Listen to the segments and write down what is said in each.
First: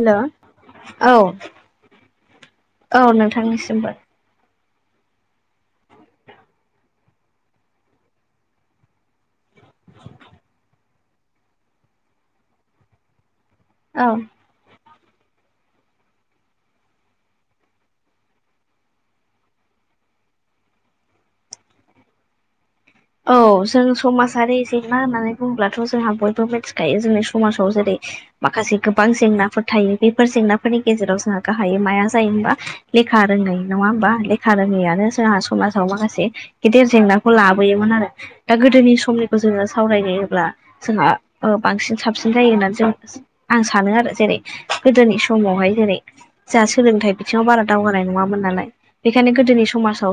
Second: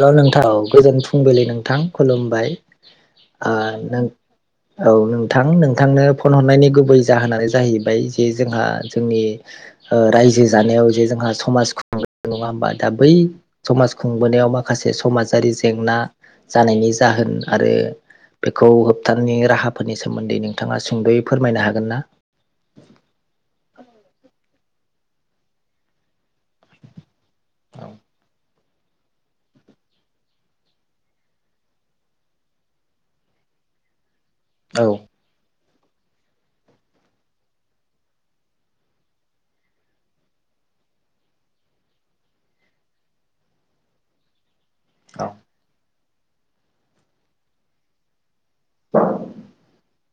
हेल' नोंथां, गोजोन औ फुंबिलि नोंथां खुलुमबाय औ ओ नोंथांनिसिमबो नों औ नोंथां नोंथांनो फन हरनायनि गुबै जाहोनानो जाहैबाय जे जोंहा जोंनि ओ‌ रायजो जानायाव जे जोंहा समाज [unintelligible] नङा होमबा दा बै समाज औ खुंबोनायाव माखासे समाजारि जेंना जानायनि जाहोन आरो बेखौ होबथानायनि राहाफोरनि सोमोन्दै नोंथाङा सुंद'यै फोरमायनो हागोन ना? औ जों समाजारि जेंना होननानै बुंङोब्लाथ' जोंहा बयबो मिथिखायो जोंनि समाजाव जेरै माखासे गोबां जेंनाफोर थायो बेफोर जेंनाफोरनि गेजेराव जोंहा गाहाय माया जायो होनबा लेखा रोङै नङा होमबा? लेखा औ रोङैआानो जोंहा समाजाव माखासे गिदिर जेंनाखौ ला बोयोमोन आरो। दा गोदोनि समनिखौ जोङो सावरायलायोब्ला जोंहा ओ बांसिन साबसिन जायो होननानै जों आं सानो आरो जेरै गोदोनि समावहाय जेरै जोंहा सोलोंथाइ बिथिङाव बारा दावगानाय नङामोन नालाय बेखायनो गोदोनि समाजाव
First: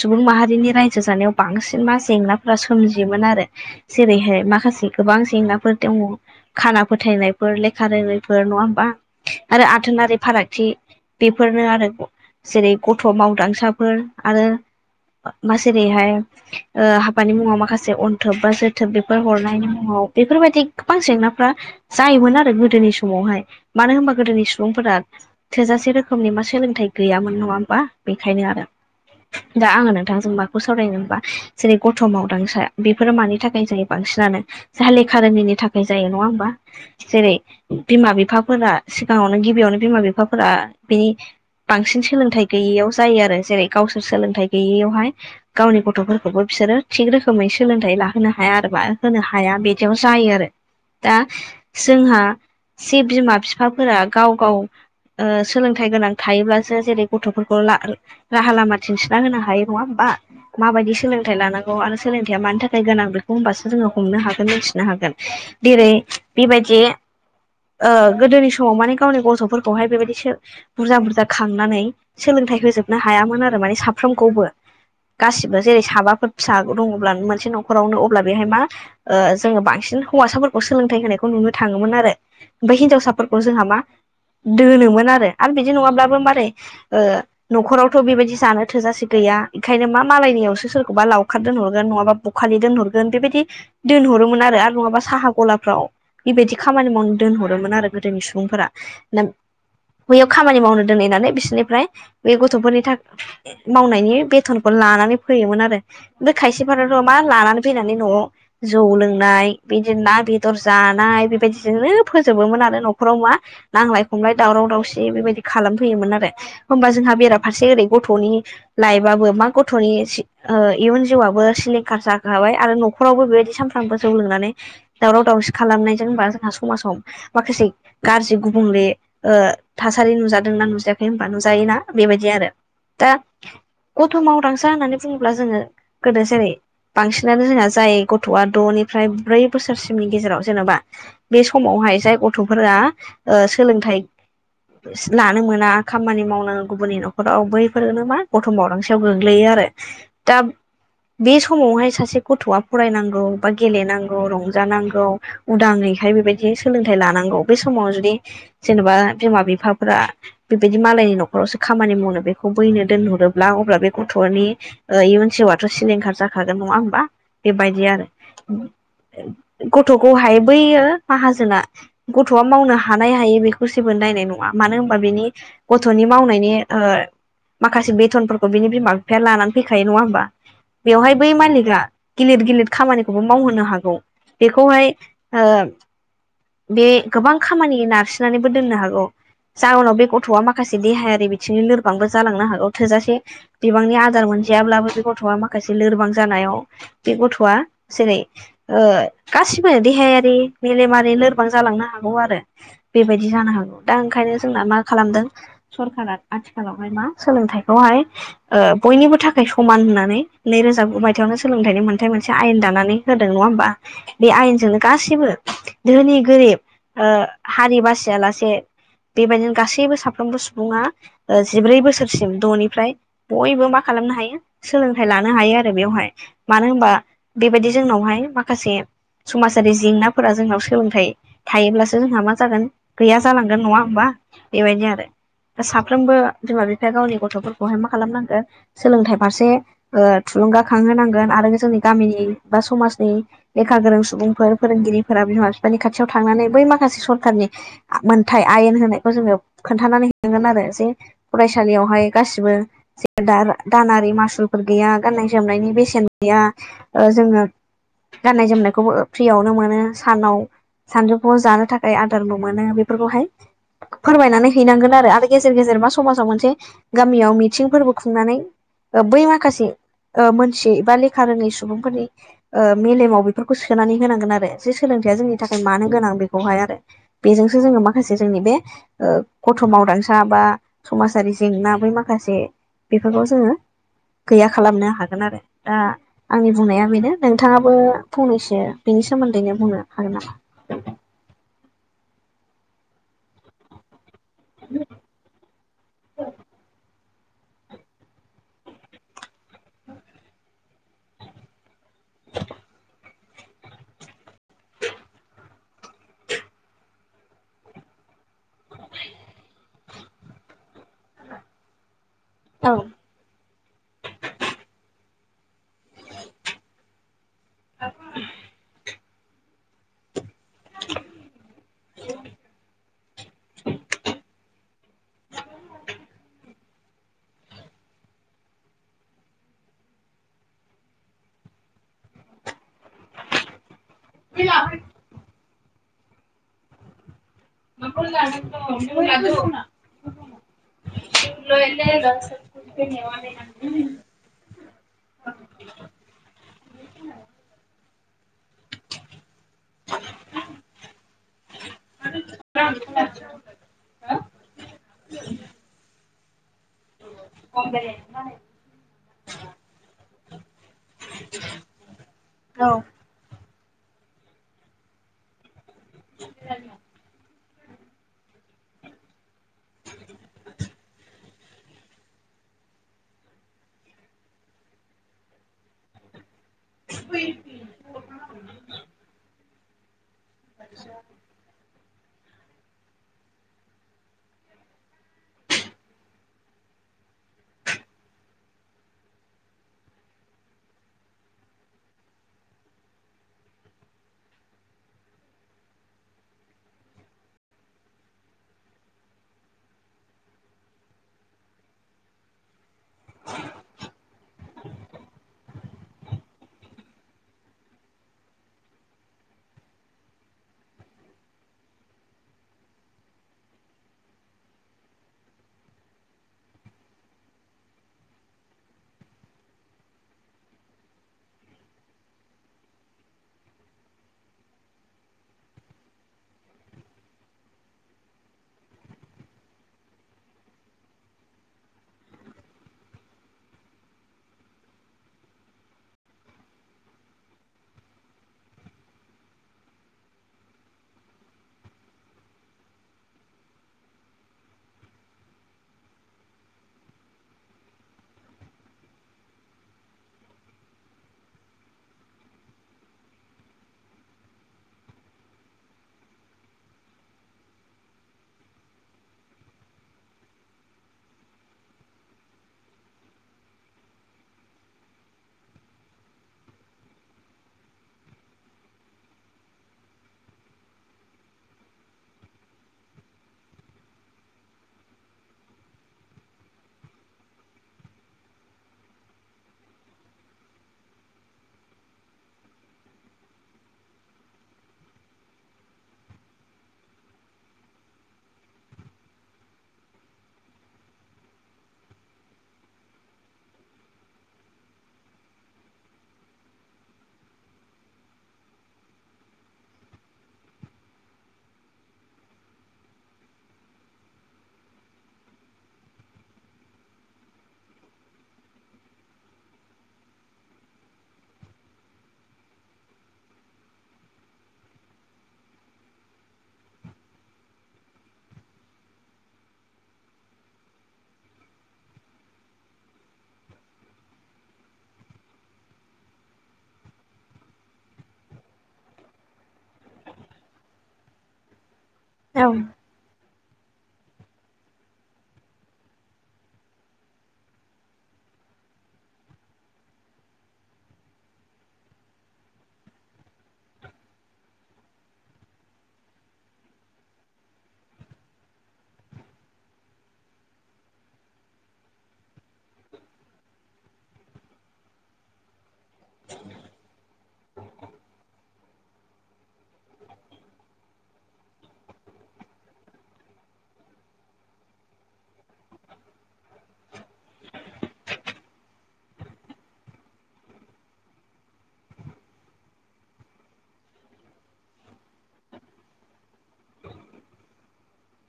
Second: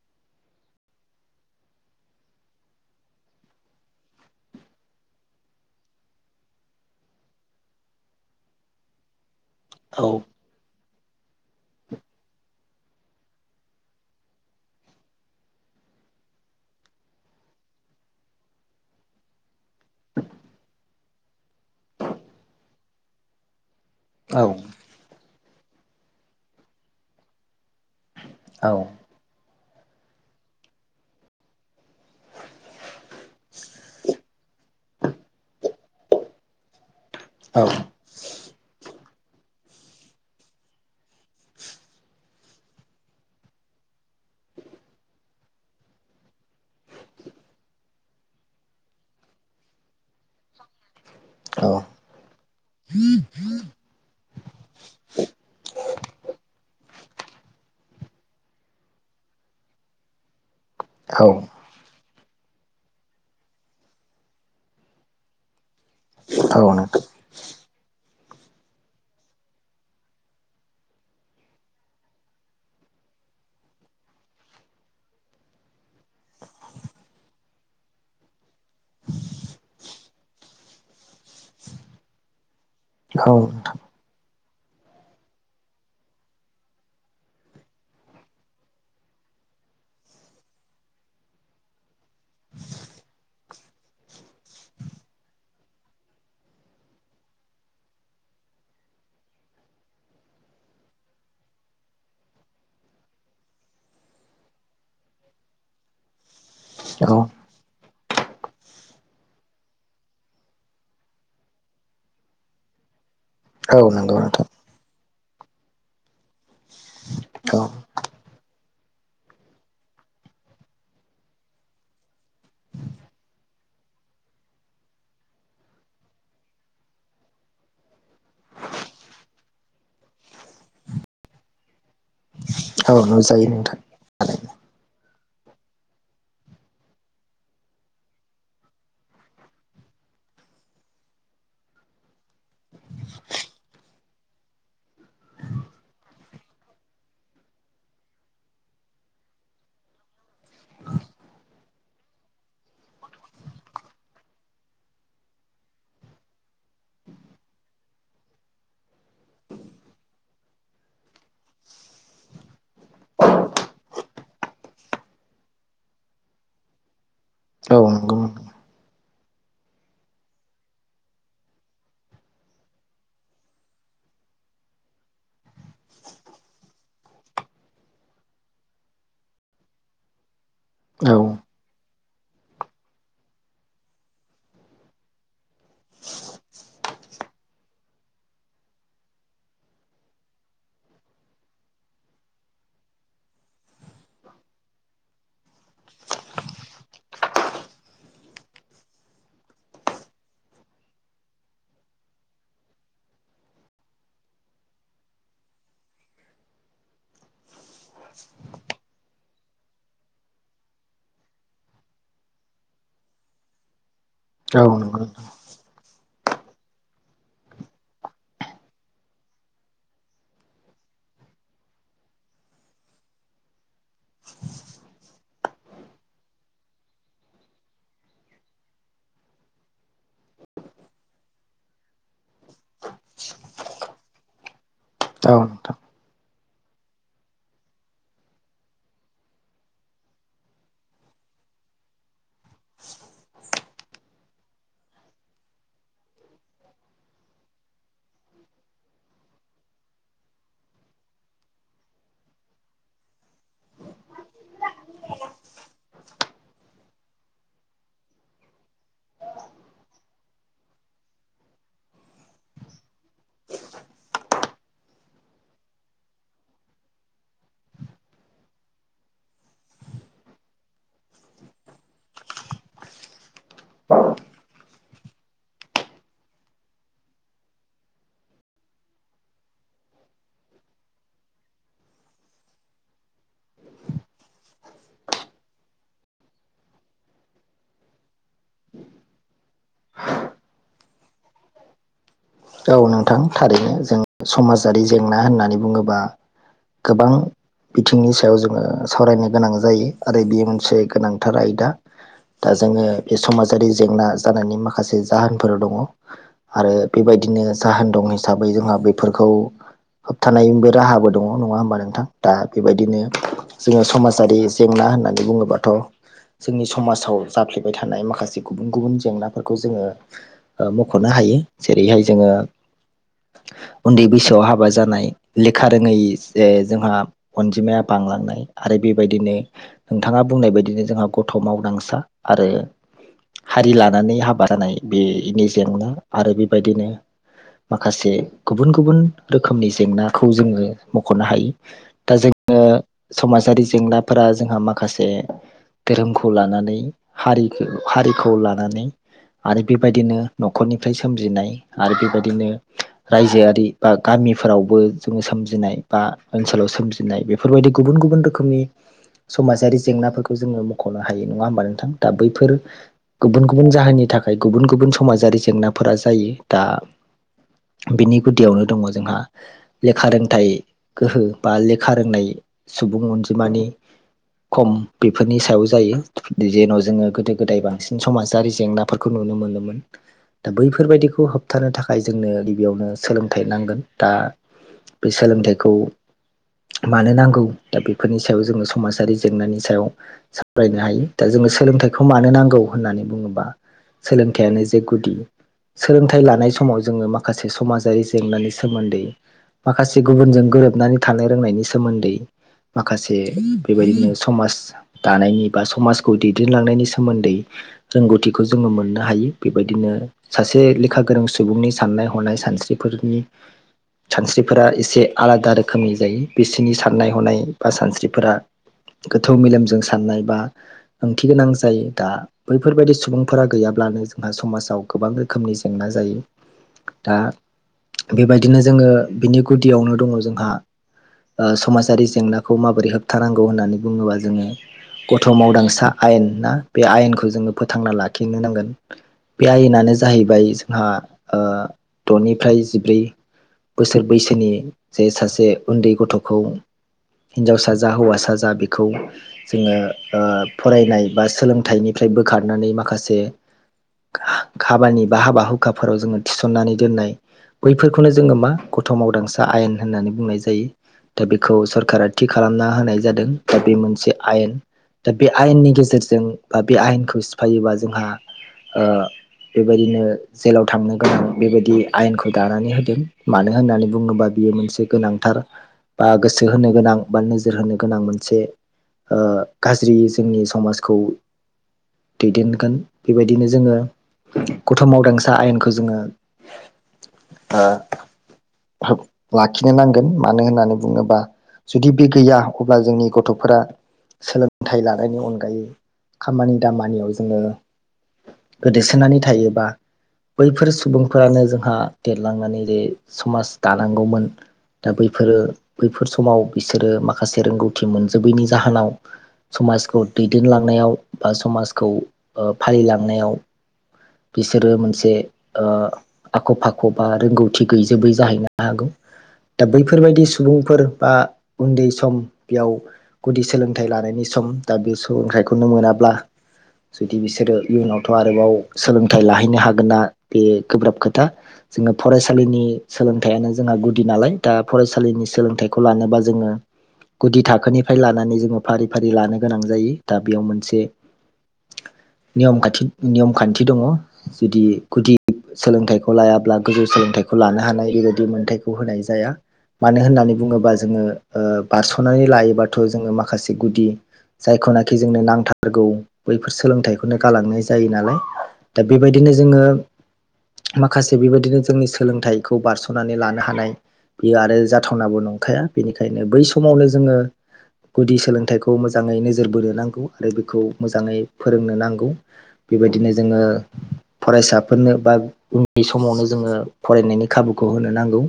सुबुं माहारिनि रायजो जानायाव बांसिन मा जेंनाफोरा सोमजियोमोन आरो। जेरैहाय माखासे गोबां जेंनाफोर दङ खाना फोथायनायफोर लेखा रोंनायफोर नङा होनबा? आरो औ आथोनारि फाराग थि बेफोरनो आरो जेरै गथ' मावदांसाफोर आरो बा जेरैहाय ओ हाबानि मुङाव माखासे अन्थोब बा जोथोब बेफोर हरनायनि मुङाव बेफोरबायदि गोबां जेंनाफ्रा जायोमोन आरो गोदोनि समावहाय मानो होनबा औ गोदोनि सुबुंफोरा थोजासे रोखोमनि मा सोलोंथाइ गैयामोन नङा होमबा बेखायनो आरो। दा आङो नोंथांजों माखौ सावरायनो होनबा? जेरै गथ' मावदांसा बेफोरो मानि थाखायनो जायो बांसिनानो जाहा लेखा रोङिनि थाखाय जायो नङा होमबा? जेरै औ बिमा बिफा फोरा सिगाङावनो गिबियावनो बिमा बिफाफोरा बिनि बांसिन सोलोंथाइ गैयैयाव जायो आरो जेरै गावसोर सोलोंथाइ गैयैयावहाय गावनि गथ' फोरखौबो बिसोरो थिग रोखोमै सोलोंथाइ लाहोनो हाया आरोबा होनो हाया बिदियाव जायो आरो। दा औ जोंहा जे बिमा बिफाफोरा गाव गाव ओ सोलोंथाइ गोनां थायोब्लासो जेरै गथ'फोरखौ ला राहा लामा दिन्थिना होनो हायो नङा ओमबा माबायदि सोलोंथाइ लानां आरो सोलोंथाइया मानि थाखाय गोनां बेखौ होमबासो जोङो हमनो हागोन मिथिनो हागोन जेरै औ बेबायदि नोंथां ओ गोदोनि समाव माने गावनि गथ'फोरखौहाय बेबायदि सो बुरजा बुरजा खांनानै सोलोंथाइ होजोबनो हायामोन आरो माने साफ्रोमखौबो गासिबो जेरै साबाफोर फिसा दङब्ला मोनसे न'खरावनो अब्ला बेहाय मा ओ जोङो बांसिन हौवासाफोरखौ सोलोंथाइ होनायखौ नुनो थाङोमोन आरो। ओमफाय हिनजावसाफोरखौ जोंहा मा दोनोमोन आरो आरो बिदि नङाब्लाबो मारै ओ न'खरावथ' बेबायदि जानो थोजासे गैया बेखायनो मा मालायनियावसो सोरखौबा लावखार दोनहरगोन नङाबा बखालि दोनहरगोन बेबायदि दोनहरोमोन आरो आरो नङाबा साहा गलाफ्राव बेबायदि खामानि मावनो दोनहरोमोन आरो गोदोनि सुबुंफोरा ना बैयाव खामानि मावनो दोनहैनानै बिसोरनिफ्राय बे गथ'फोरनि था मावनायनि बेथनखौ लानानै फैयोमोन आरो बे खायसेफोराथ' औ मा लानानै फैनानै न'आव जौ लोंनाय बिदिनो ना बेदर जानाय बेबायदिजोंनो फोजोबोमोन आरो न'खराव मा औ औ नांलाय नंगौ खमलाय नोंथां दावराव दावसि बेबायदि खालामफैयोमोन आरो होमबा जोंहा औ बेराफारसे ओरै गथ'नि लाइफबो मा गथ'नि ओ इयुन जिउआबो सिलिंखार जाखाबाय आरो न'खरावबो बेबायदि सानफ्रामबो जौ लोंनानै दावराव दावसि खालामनायजों होनबा जोंहा समाजाव माखासे गाज्रि गुबुंले ओ थासारि नुजादोंना नुजायाखै होनबा नुजायो ना बेबायदि आरो। औ दा नुजायो नोंथां गथ' मावदांसा होननानै बुङोब्ला जोङो गोदो जेरै बांसिनानो जोंना जाय गथ'आ द'निफ्राय ब्रै बोसोरसिमनि गेजेराव जेनेबा बे समावहाय जाय गथ'फोरा ओ सोलोंथाइ लानो मोना खामानि मावनो गुबुननि न'खराव बैफोरनो मा गथ' मावदांसायाव गोग्लैयो आरो। दा बे समावहाय सासे गथ'आ फरायनांगौ बा गेलेनांगौ, रंजानांगौ उदाङैहाय बेबायदि सोलोंथाइ लानांगौ बे समावनो जुदि जेनेबा बिमा बिफाफोरा बेबायदि मालायनि न'खरावसो खामानि मावनो बेखौ बैनो दोनहरोब्ला अब्ला बे गथ'नि इयुन जिउआथ' सिलिंखार जाखागोन नङा होमबा औ बेबायदि आरो। नंगौ गथ'खौहाय बैयो माहाजोना गथ'आ मावनो हानाय हायै बेखौ जेबो नायनाय नङा मानो होनबा बेनि गथ'नि मावनायनि ओ माखासे बेथनफोरखौ बिनि बिमा बिफाया लानानै फैखायो नङा होमबा औ बेवहाय बै मालिका गिलिद गिलिद खामानिखौबो मावहोनो हागौ बेखौहाय ओ बे गोबां खामानि नारसिननानैबो दोननो हागौ। जाहोनाव बे गथ'आ माखासे देहायारि बिथिंनि लोरबांबो जालांनो हागौ थोजासे बिबांनि आदार मोन जायाब्लाबो बे गथ'आ माखासे लोरबां जानायाव बे गथ'आ जेरै ओ गासिबो देहायारि, मेलेमारि लोरबां जालांनो हागौ आरो। बेबायदि जानो हागौ दा ओंखायनो जोंना मा खालामदों सरकारा आथिखालावहाय मा सोलोंथाइखौहाय ओ बयनिबो था खाय समान होनानै नैरोजा गु मायथाइयावनो सोलोंथाइनि मोनथाइ मोनसे आयेन दानानै होदों नङा होमबा? बे औ आयेनजोंनो नंगौ गासैबो धोनि गोरिब ओ हारि बासियालासे बेबायदिनो गासैबो साफ्रोमबो सुबुङा ओ जिब्रै बोसोरसिम द'निफ्राय बयबो मा खालामनो हायो सोलोंथाइ लानो हायो आरो बेवहाय मानो होमबा बेबायदि जोंनावहाय माखासे समाजारि जेंनाफोरा जोंनाव सोलोंथाइ थायोब्लासो जोंहा मा जागोन गैया जालांगोन नङा होमबा बेबायदि आरो नोंथां औ नोंथां साफ्रोमबो बिमा बिफाया गावनि गथ'फोरखौहाय मा खालामनांगोन सोलोंथाइ फारसे ओ थुलुंगाखांहोनांगोन आरो जोंनि गामिनि बा समाजनि लेखा गोरों सुबुंफोर फोरोंगिरिफोरा बिमा बिफानि खाथियाव थांनानै बै माखासे सरखारनि मोनथाय आयेन होनायखौ जोङो खोन्थानानै होनांगोन आरो जे फरायसालियावहाय गासिबो दानारि मासुलफोर गैया गाननाय जोमनायनि बेसेन गैया ओ जोङो गाननाय जोमनायखौबो ओ फ्रियावनो मोनो सानाव सानजौफुआव जानो थाखाय आदारबो मोनो बेफोरखौहाय फोरमायनानै हैनांगोन आरो गेजेर गेजेर मा समाजाव मोनसे गामियाव मिथिंफोरबो खुंनानै ओ बै माखासे ओ मोनथियै एबा लेखा रोङै सुबुंफोरनि ओ मेलेमाव बेफोरखौ सोनानै होनांगोन आरो जे सोलोंथायाइया जोंनि थाखाय मानो गोनां बेखौहाय आरो बेजोंसो जोङो माखासे जोंनि बे ओ गथ' मावदांसा बा समाजारि जेंना बै माखासे बेफोरखौ जोङो गैया खालामनो हागोन आरो दा आंनि बुंनाया बेनो नोंथाङाबो फंनैसो बेनि सोमोन्दैनो बुंनो हागोन नामा औ नोंथां थारैनो जों समाजारि जेंना होननानै बुङोबा गोबां बिथिंनि सायाव जोङो सावरायनो गोनां जायो आरो बेयो मोनसे गोनांथार आयदा दा जोङो बे समाजारि जेंना जानायनि माखासे जाहोनफोर दङ आरो बेबायदिनो जाहोन दं हिसाबै जोंहा बेफोरखौ होबथानायनिबो राहाबो दङ नङा होमबा नोंथां दा औ बेबायदिनो जोङो समाजारि जेंना होननानै बुङोबाथ' जोंनि समाजाव जाफ्लेबाय थानाय माखासे गुबुन गुबुन जेंनाफोरखौ जोङो ओ मख'नो हायो जेरैहाय जोङो [inaudible] उन्दै बैसोआव हाबा जानाय लेखा रोङै जे जोंहा अनजिमाया बांलांनाय आरो बेबायदिनो नोंथाङा बुंनाय बायदिनो जोंहा गथ' मावदांसा आरो हारि लानानै हाबा जानाय बेनि जेंना आरो बेबायदिनो माखासे गुबुन गुबुन रोखोमनि जेंनाखौ जोङो मख'नो हायो दा जों [unintelligible] दि जेंनाफोरा जोंहा माखासे धोरोमखौ लानानै हारि हारिखौ लानानै आरो बेबायदिनो न'खरनिफ्राय सोमजिनाय आरो बेबायदिनो रायजोआरि बा गामिफोरावबो जोङो सोमजिनाय बा ओनसोलाव सोमजिनाय बेफोरबायदि गुबुन गुबुन रोखोमनि समाजारि जेंनाफोरखौ जोङो ख'नो हायो नङा होमबा नोंथां दा बैफोर औ गुबुन गुबुन जाहोननि थाखाय गुबुन गुबुन समाजारि जेंना फोर जायो दा बिनि गुदियावनो दङ जोंहा लेखा रोंथाइ गोहो बा लेखा रोंनाय सुबुं अनजिमानि खम बेफोरनि सायाव जायो जेन' जोङो गोदो गोदाय बांसिन समाजारि जेंनाफोरखौ नुनो मोनोमोन दा बैफोरबायदिखौ होबथानो थाखाय खाय जोंनो गिबियावनो सोलोंथाइ नांगोन दा बे सोलोंथाइखौ मानो नांगौ दा बेफोरनि सायाव जोङो समाजारि जेंनानि सायाव सावरायनो हायो दा जोङो सोलोंथाइखौ मानो नांगौ होननानै बुङोबा सोलोंथाइयानो जे गुदि सोलोंथाइ लानाय समाव जोङो माखासे समाजारि जेंनानि सोमोन्दै माखासे गुबुनजों गोरोबनानै थानो रोंनायनि सोमोन्दै माखासे बेबायदिनो समाज दानायनि बा समाजखौ दैदेनलांनायनि सोमोन्दै रोंगौथिखौ जोङो मोननो हायो बेबायदिनो आरो सासे लेखा गोरों सुबुंनि साननाय हनाय सानस्रिफोर सानस्रिफोरा एसे आलादा रोखोमनि जायो बिसोरनि साननाय हनाय बा सानस्रिफोरा गोथौ मेलेमजों साननाय बा ओंथि गोनां जायो दा बैफोरबायदि सुबुंफोरा गैयाब्लानो जोंहा समाजाव गोबां रोखोमनि जेंना जायो। दा बेबायदिनो जोङो बिनि गुदियावनो दङ जोंहा ओ समाजारि जेंनाखौ माबोरै होबथानांगौ होननानै बुङोबा जोङो गथ' मावदांसा आयेन ना बे आयेनखौ जोङो फोथांना लाखिनो नांगोन। बे आयेनानो जाहैबाय जोंहा ओ द'निफ्राय जिब्रै बोसोर बैसोनि जे सासे उन्दै गथ'खौ हिनजावसा जा हौवासा जा बेखौ जोङो ओ फरायनाय बा सोलोंथाइनिफ्राय बोखारनानै माखासे [inaudible] खाबानि बा हाबा हुखाफोराव जोङो थिसननानै दोननाय बैफोरखौनो जोङो मा गथ' मावदांसा आयेन होननानै बुंनाय जायो। दा बेखौ सरकारा थि खालामना होनाय जादों दा बे मोनसे आयेन दा बे आयेननि गेजेरजों बा बे आयेनखौ सिफायोबा जोंहा ओ बेबायदिनो जेलाव थांनो गोनां बेबायदि आयेनखौ दानानै होदों मानो होननानै बुङोबा बियो मोनसे गोनांथार बा गोसो होनो गोनां बा नोजोर होनो गोनां मोनसे ओ गाज्रियै जोंनि समाजखौ दैदेनगोन बेबायदिनो जोङो गथ' मावदांसा आयेनखौ जोङो ओ लाखिनो नांगोन मानो होननानै बुङोबा जुदि बे गैया अब्ला जोंनि गथ'फोरा सोलोंथाइ लानायनि अनगायै खामानि दामानियाव जोङो गोदोसोनानै थायोबा बैफोर सुबुंफोरानो जोंहा देरलांनानै जे समाज दानांगौमोन दा बैफोरो बैफोर समाव बिसोरो माखासे रोंगौथि मोनजोबैनि जाहोनाव समाजखौ दैदेनलांनायाव ओ समाजखौ ओ फालिलांनायाव बिसोरो मोनसे ओ आख' फाख' बा रोंगौथि गैजोबै जाहैनो हागौ। दा बैफोरबायदि सुबुंफोर बा उन्दै सम बेयाव गुदि सोलोंथाइ लानायनि सम दा बे सोलोंथाइखौनो मोनाब्ला जुदि बिसोरो इयुनावथ' आरोबाव सोलोंथाइ लाहैनो हागोना बे गोब्राब खोथा जोङो फरायसालिनि सोलों थायानो जोंहा गुदि नालाय दा फरायसालिनि सोलोंथाइखौ लानोबा जोङो गुदि थाखोनिफ्राय लानानै जोङो फारि फारि लानो गोनां जायो दा बेयाव मोनसे नियम खान्थि नियम खान्थि दङ जुदि गुदि सोलोंथाइखौ लायाब्ला गोजौ सोलोंथाइखौ लानो हानाय बेबायदि मोन्थायखौ होनाय जाया मानो होननानै बुङोबा जोङो ओ बारस'नानै लायोबाथ' जोङो माखासे गुदि जायखौनाखि जोंनो नांथारगौ बैफोर सोलोंथाइखौनो गालांनाय जायो नालाय दा बेबायदिनो जोङो माखासे बेबायदिनो जोंनि सोलोंथाइखौ बारस'नानै लानो हानाय बियो आरो जाथावनाबो नंखाया बेनिखायनो बै समावनो जोङो गुदि सोलोंथाइखौ मोजाङै नोजोर बोनो नांगौ आरो बेखौ मोजाङै फोरोंनो नांगौ बेबायदिनो जोङो फरायसाफोरनो बा उन्दैनि समावनो जोङो फरायनायनि खाबुखौ होनो नांगौ।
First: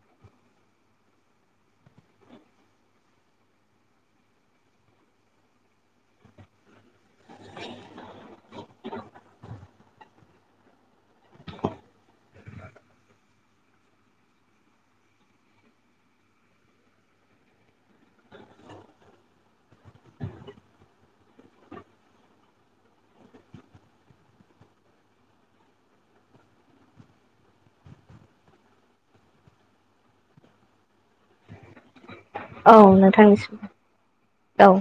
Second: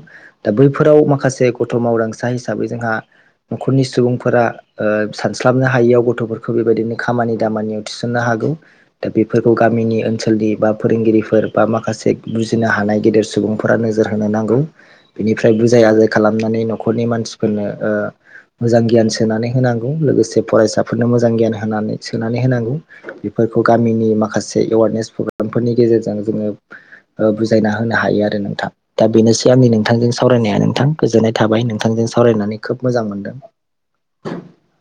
दा बैफोराव माखासे गथ' मावदांसा हिसाबै जोंहा न'खरनि सुबुंफोरा सानस्लाबनो हायियाव गथ'फोर बेबायदिनो खामानि दामानियाव थिसननो हागौ दा बेफोर खौ गामिनि ओनसोलनि बा फोरोंगिरिफोर बा माखासे बुजिनो हानाय गेदेर सुबुंफोरा नोजोर होनो नांगौ। बिनिफ्राय बुजाय आजाय खालामनानै न'खरनि मानसिफोरनो ओ मोजां गियान सोनानै होनांगौ लोगोसे फरायसाफोरनो मोजां गियान होनानै सोनानै होनांगौ बेफोरखौ गामिनि माखासे एवारनेस पग्रामफोरनि गेजेरजों जोङो बुजायना होनो हायो आरो नोंथां दा बेनोसै आंनि नोंथांजों सावरायनाया नोंथां गोजोननाय थाबाय नोंथांजों सावरायनानै औ खोब मोजां मोनदों। नोंथांनिसिम औ।